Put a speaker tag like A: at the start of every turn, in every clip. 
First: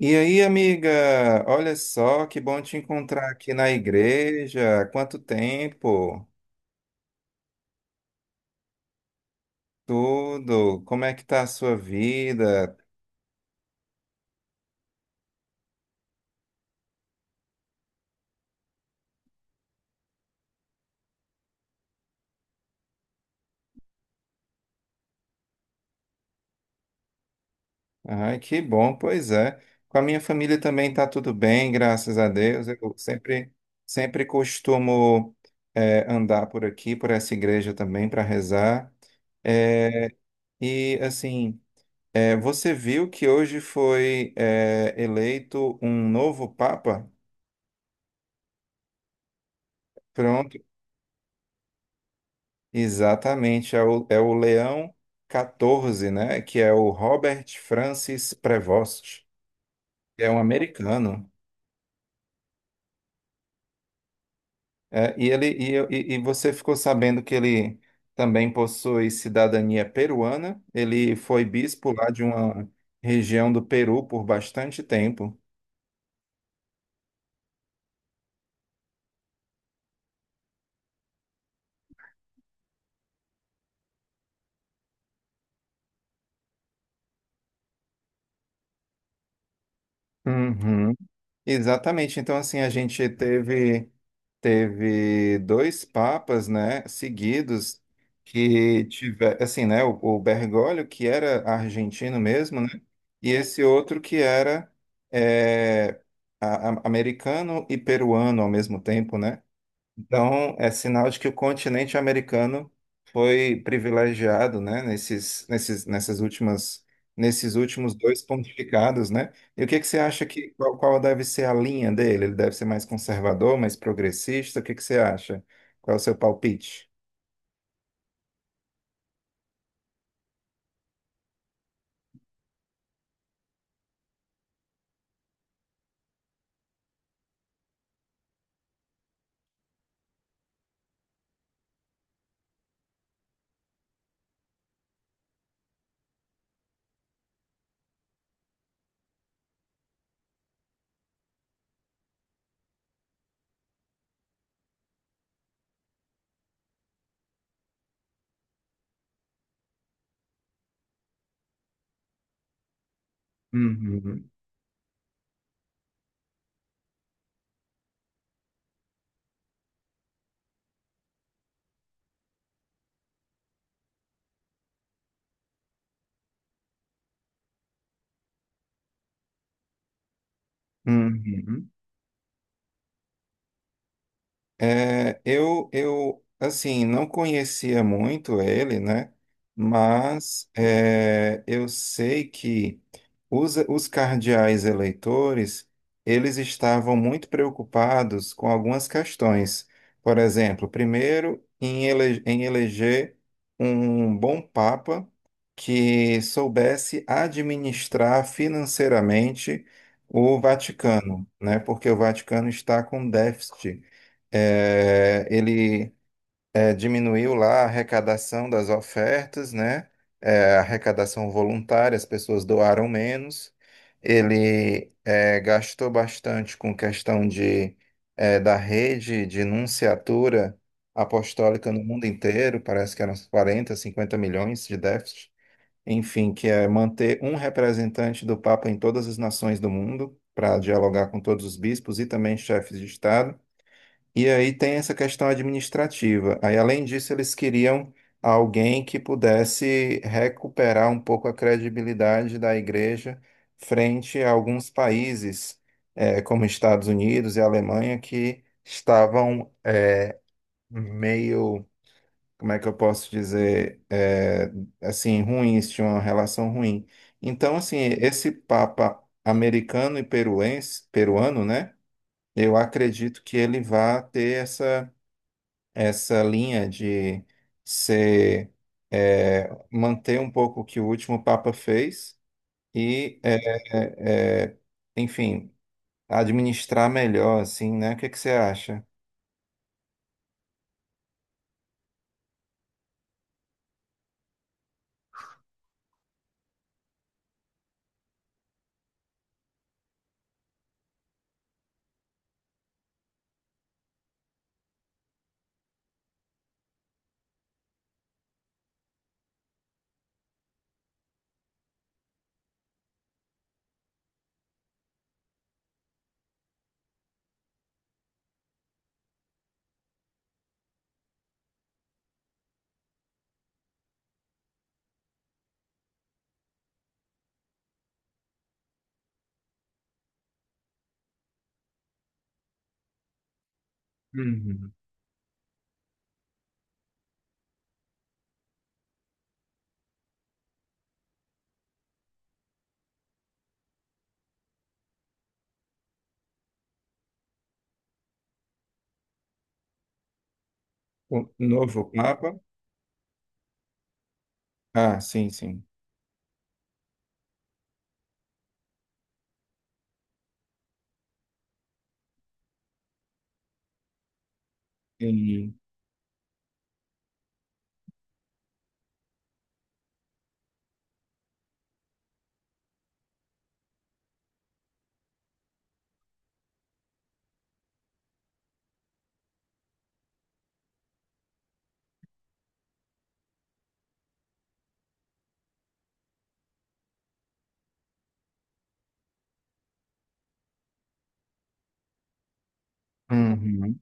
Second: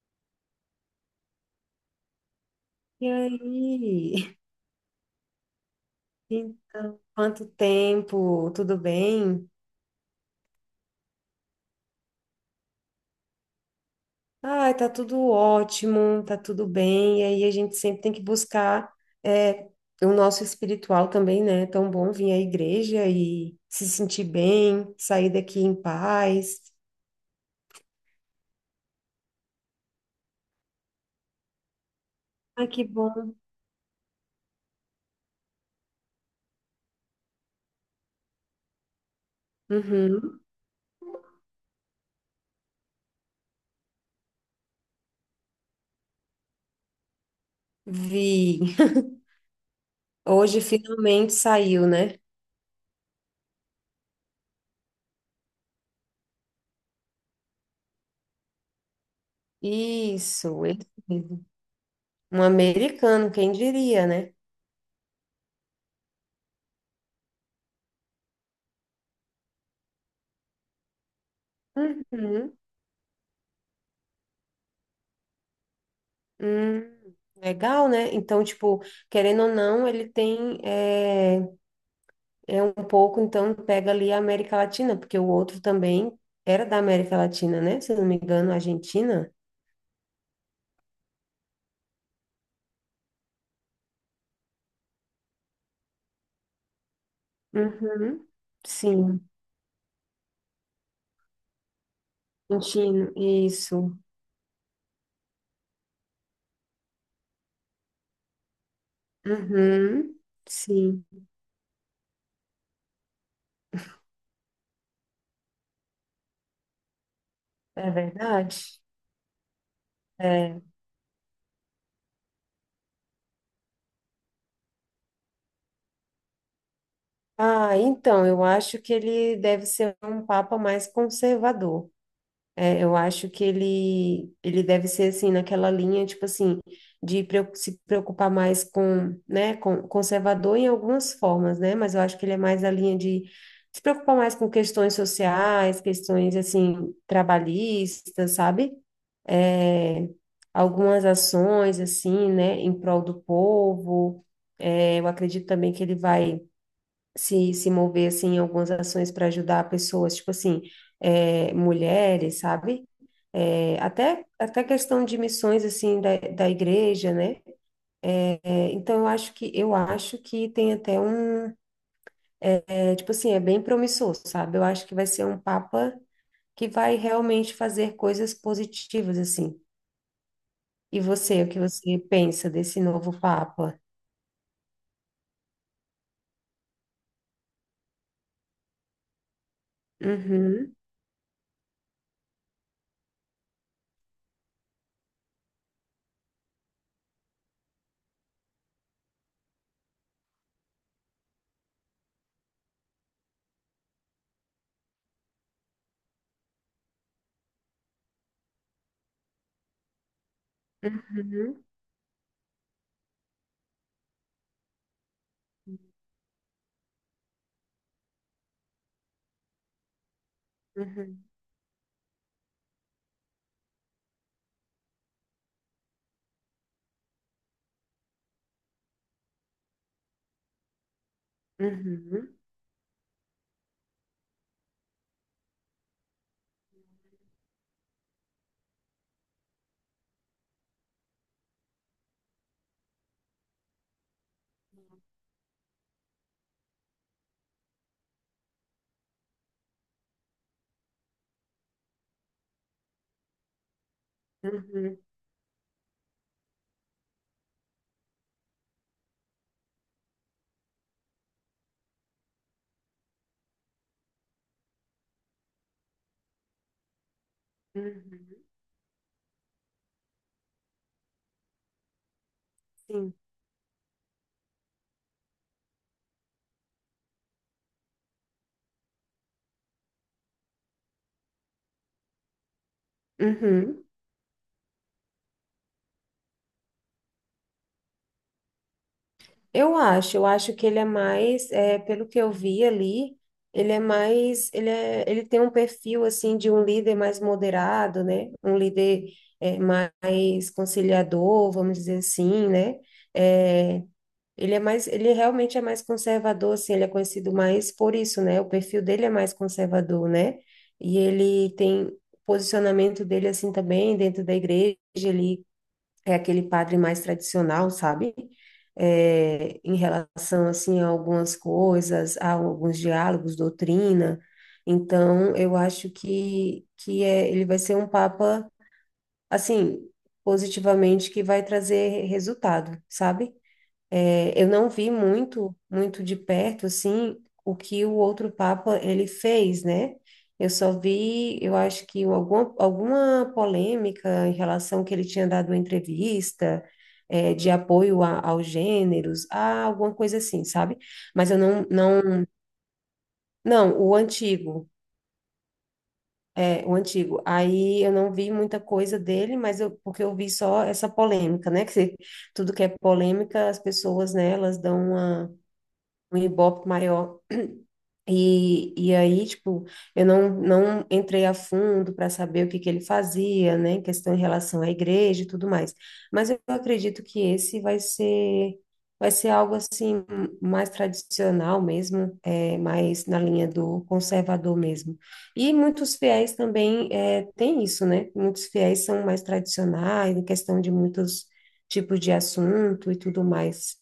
A: E aí, amiga, olha só, que bom te
B: E
A: encontrar aqui na
B: aí?
A: igreja. Quanto tempo?
B: Então, quanto tempo? Tudo bem?
A: Tudo? Como é que tá a sua vida?
B: Ai, tá tudo ótimo, tá tudo bem. E aí a gente sempre tem que buscar é, o nosso espiritual também, né? É tão bom vir à igreja e se sentir bem, sair daqui em paz.
A: Ai, que bom, pois é. Com a minha família também tá tudo bem, graças a Deus.
B: Ai, que
A: Eu
B: bom.
A: sempre, sempre costumo andar por aqui, por essa igreja também, para rezar. Eh,
B: Uhum.
A: e assim, você viu que hoje foi eleito um novo Papa?
B: Vi.
A: Pronto.
B: Hoje finalmente saiu, né?
A: Exatamente, é o Leão 14, né? Que é o Robert Francis Prevost, que é um
B: Isso, ele
A: americano.
B: mesmo. Um americano, quem diria, né?
A: É, e ele e, e você ficou sabendo que ele também possui cidadania peruana. Ele foi bispo lá de
B: Uhum.
A: uma região do Peru por bastante tempo.
B: Hum, legal, né? Então, tipo, querendo ou não, ele tem é um pouco, então pega ali a América Latina, porque o outro também era da América Latina, né? Se eu não me engano, Argentina.
A: Uhum. Exatamente. Então, assim, a gente teve dois papas, né, seguidos
B: Uhum.
A: que
B: Sim,
A: tiver, assim, né, o Bergoglio que era argentino mesmo, né,
B: argentino,
A: e esse
B: isso.
A: outro que era é, americano e peruano ao mesmo tempo, né?
B: Uhum.
A: Então, é
B: Sim,
A: sinal de que o continente americano foi privilegiado, né, nesses
B: é
A: últimos dois
B: verdade.
A: pontificados, né? E o que que você acha que,
B: É.
A: qual deve ser a linha dele? Ele deve ser mais conservador, mais progressista? O que que você acha? Qual é o seu palpite?
B: Ah, então, eu acho que ele deve ser um papa mais conservador. É, eu acho que ele deve ser assim, naquela linha, tipo assim, se preocupar mais com, né, com conservador em algumas formas, né? Mas eu acho que ele é mais a linha de se preocupar mais com questões sociais, questões assim, trabalhistas, sabe? É, algumas ações assim, né, em prol do povo. É, eu acredito também que ele vai se mover assim em algumas ações para ajudar pessoas, tipo assim, mulheres, sabe? É, até
A: Uhum.
B: até questão de missões assim da igreja, né? É, então eu acho que tem até um é, tipo assim é bem promissor, sabe? Eu acho que vai ser um papa que vai realmente fazer coisas positivas assim. E você, o que
A: Uhum.
B: você pensa desse novo papa?
A: É, assim, não conhecia muito ele, né? Mas
B: Uhum,
A: é, eu sei que os cardeais eleitores, eles estavam muito preocupados com algumas questões. Por exemplo, primeiro, em eleger um bom papa que soubesse administrar financeiramente o Vaticano, né?
B: uhum.
A: Porque o Vaticano está com déficit, é, ele diminuiu lá a arrecadação das ofertas, né? É, a
B: Uhum,
A: arrecadação voluntária, as pessoas doaram menos. Ele gastou bastante com questão de, é, da rede de nunciatura apostólica no mundo
B: uhum, uhum,
A: inteiro, parece que eram uns 40, 50 milhões de déficit. Enfim, que é manter um representante do Papa em todas as nações do mundo, para dialogar com todos os bispos e também chefes de Estado. E aí tem essa questão administrativa. Aí, além disso, eles queriam alguém que pudesse recuperar um pouco a credibilidade da igreja frente a alguns
B: uhum,
A: países, como Estados Unidos e Alemanha, que estavam meio, como é que eu posso dizer, assim, ruins, tinham uma relação ruim. Então, assim, esse
B: uhum.
A: Papa americano e peruense, peruano, né? Eu
B: Sim.
A: acredito que ele vá ter essa linha de ser, é, manter um pouco o que o último Papa fez e, é,
B: Uhum.
A: é, é, enfim, administrar melhor, assim, né? O que que você acha?
B: Eu acho que ele é mais, é, pelo que eu vi ali, ele é mais, ele é, ele tem um perfil assim de um líder mais moderado, né? Um líder mais conciliador, vamos dizer assim, né? É, ele é mais, ele realmente é mais conservador, assim, ele é conhecido mais por isso, né? O perfil dele é mais conservador, né? E ele tem o posicionamento dele assim também dentro da igreja, ele é aquele padre mais tradicional, sabe? É, em relação assim a algumas coisas, a alguns diálogos, doutrina. Então, eu acho que é, ele vai ser um papa assim, positivamente, que vai trazer resultado, sabe? É, eu não
A: Uhum.
B: vi muito de perto, assim, o que o outro Papa ele fez, né? Eu só vi, eu acho que alguma polêmica em relação que ele tinha dado uma entrevista, é, aos gêneros, a alguma coisa assim, sabe?
A: O
B: Mas eu
A: novo Papa?
B: não, o antigo,
A: Ah, sim, sim.
B: é, o antigo. Aí eu não vi muita coisa dele, mas eu, porque eu vi só essa polêmica, né? Que se- tudo que é polêmica, as pessoas, né, elas dão uma
A: Entendi.
B: um ibope maior. E aí, tipo, eu não entrei a fundo para saber o que que ele fazia, né, em questão em relação à igreja e tudo mais. Mas eu acredito que vai ser algo assim mais tradicional mesmo, é, mais na linha do conservador mesmo. E muitos fiéis também é, tem isso, né? Muitos fiéis são mais tradicionais em questão de muitos tipos de assunto e tudo mais.
A: Uhum.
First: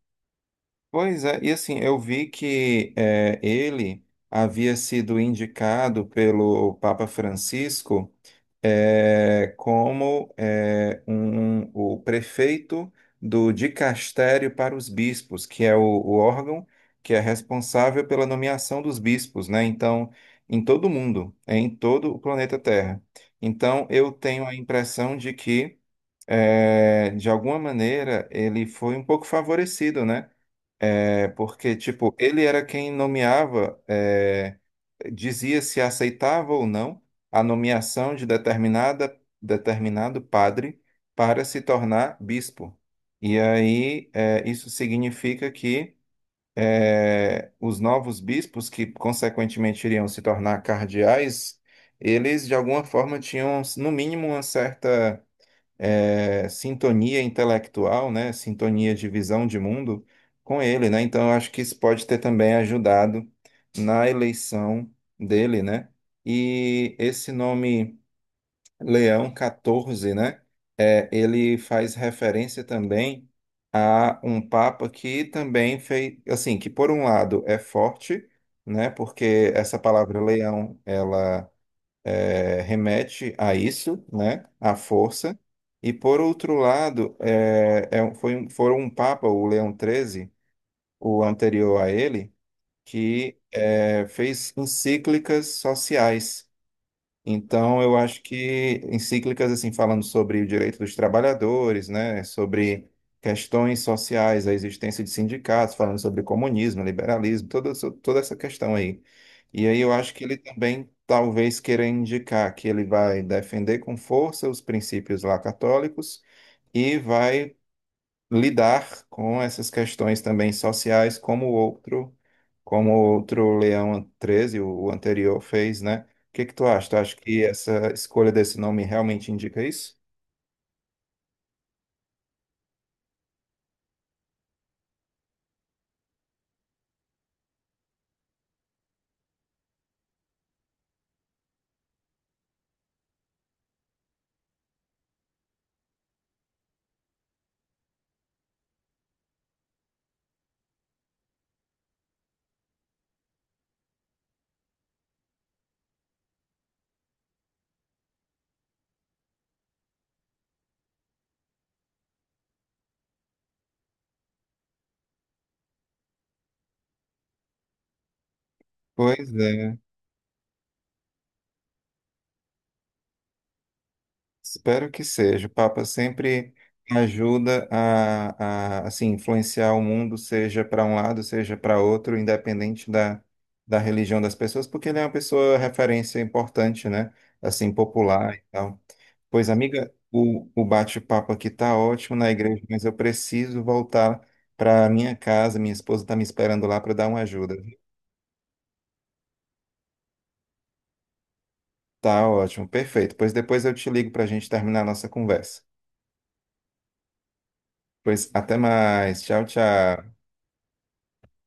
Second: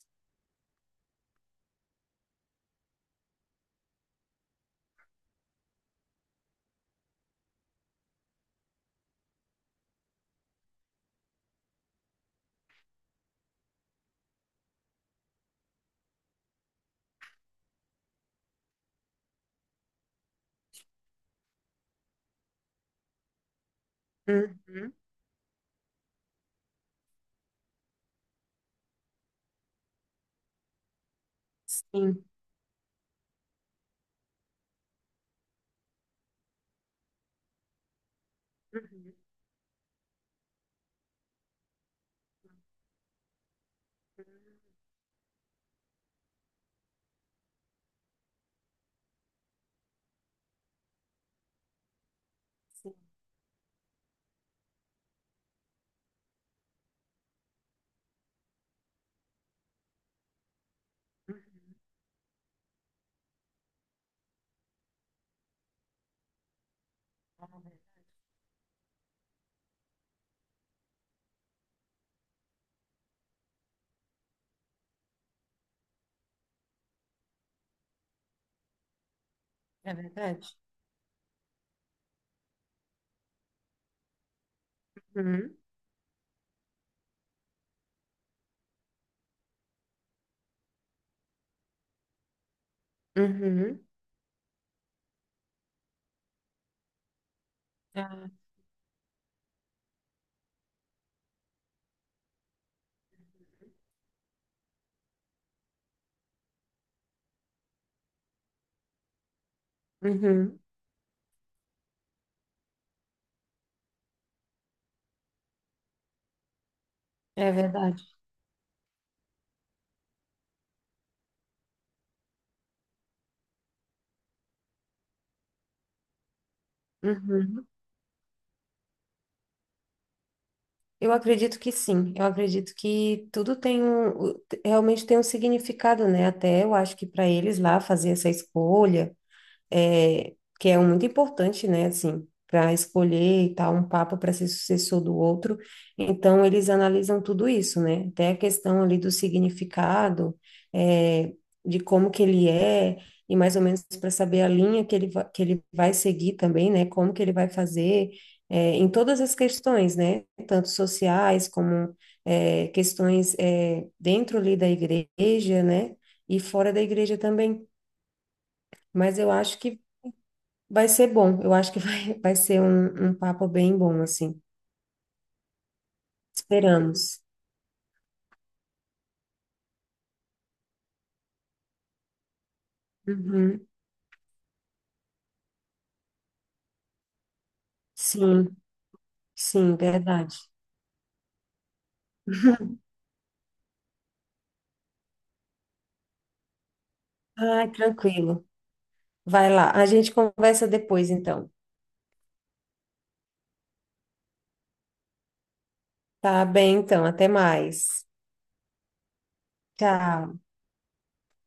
A: Pois é, e assim, eu vi que é, ele havia sido indicado pelo Papa Francisco é, como é, o prefeito do dicastério para os bispos, que é o órgão que é responsável pela nomeação dos bispos, né? Então, em todo o mundo, é, em todo o planeta Terra. Então, eu tenho a
B: Uhum,
A: impressão de que, é, de alguma maneira, ele foi um pouco favorecido, né? É porque, tipo,
B: sim.
A: ele era quem nomeava, é, dizia se aceitava ou não a nomeação de
B: Uhum,
A: determinado padre para se tornar bispo. E aí, é, isso significa que é, os novos bispos, que consequentemente iriam se tornar cardeais, eles de alguma
B: sim.
A: forma tinham, no mínimo, uma certa é, sintonia intelectual, né, sintonia de visão de mundo com ele, né? Então eu acho que
B: Uhum.
A: isso pode ter também ajudado na eleição dele, né? E esse nome Leão 14, né? É, ele faz referência também a um papa que também fez, assim, que por um lado é forte, né? Porque essa
B: É
A: palavra
B: verdade.
A: leão, ela é, remete a isso, né, à força.
B: Uhum.
A: E por outro lado, foram um papa, o Leão XIII, o anterior a ele, que
B: Uhum.
A: é, fez encíclicas sociais. Então, eu acho
B: Ah,
A: que encíclicas, assim, falando sobre o direito dos trabalhadores, né, sobre questões sociais, a existência de sindicatos, falando sobre comunismo, liberalismo, toda essa questão aí. E aí eu acho que ele
B: uhum.
A: também talvez queira indicar que ele vai defender com força os princípios lá católicos e
B: É
A: vai
B: verdade.
A: lidar com essas questões também sociais, como o outro Leão Treze, o anterior, fez, né? O que que tu acha? Tu acha que
B: Uhum.
A: essa escolha desse nome realmente indica isso?
B: Eu acredito que sim. Eu acredito que tudo tem um, o- realmente tem um significado, né? Até eu acho que para eles lá fazer essa escolha. É, que é muito importante, né, assim, para escolher e tal, um papa para ser sucessor do outro. Então, eles analisam tudo isso, né? Até a questão ali do significado, é, de como que ele é, e mais ou menos para saber a linha que va- que ele vai seguir também, né? Como que ele vai fazer, é, em todas as questões, né? Tanto sociais como é, questões é, dentro ali da igreja, né? E fora da igreja também. Mas eu
A: Pois
B: acho
A: é.
B: que vai ser bom, eu acho que vai, vai ser um papo bem bom, assim.
A: Espero que seja. O Papa sempre
B: Esperamos.
A: ajuda a assim, influenciar o mundo, seja para um lado, seja para outro, independente da,
B: Uhum.
A: da religião das pessoas, porque ele é uma pessoa referência importante, né? Assim, popular e
B: Sim,
A: tal. Pois,
B: sim,
A: amiga,
B: verdade.
A: o bate-papo aqui tá ótimo na igreja, mas eu preciso voltar para minha casa. Minha esposa está me esperando lá para dar uma ajuda.
B: Ai, tranquilo. Vai lá, a gente conversa depois, então.
A: Tá ótimo, perfeito. Pois depois eu te ligo para a gente terminar a nossa conversa.
B: Tá bem, então, até mais.
A: Pois até mais. Tchau, tchau.
B: Tchau.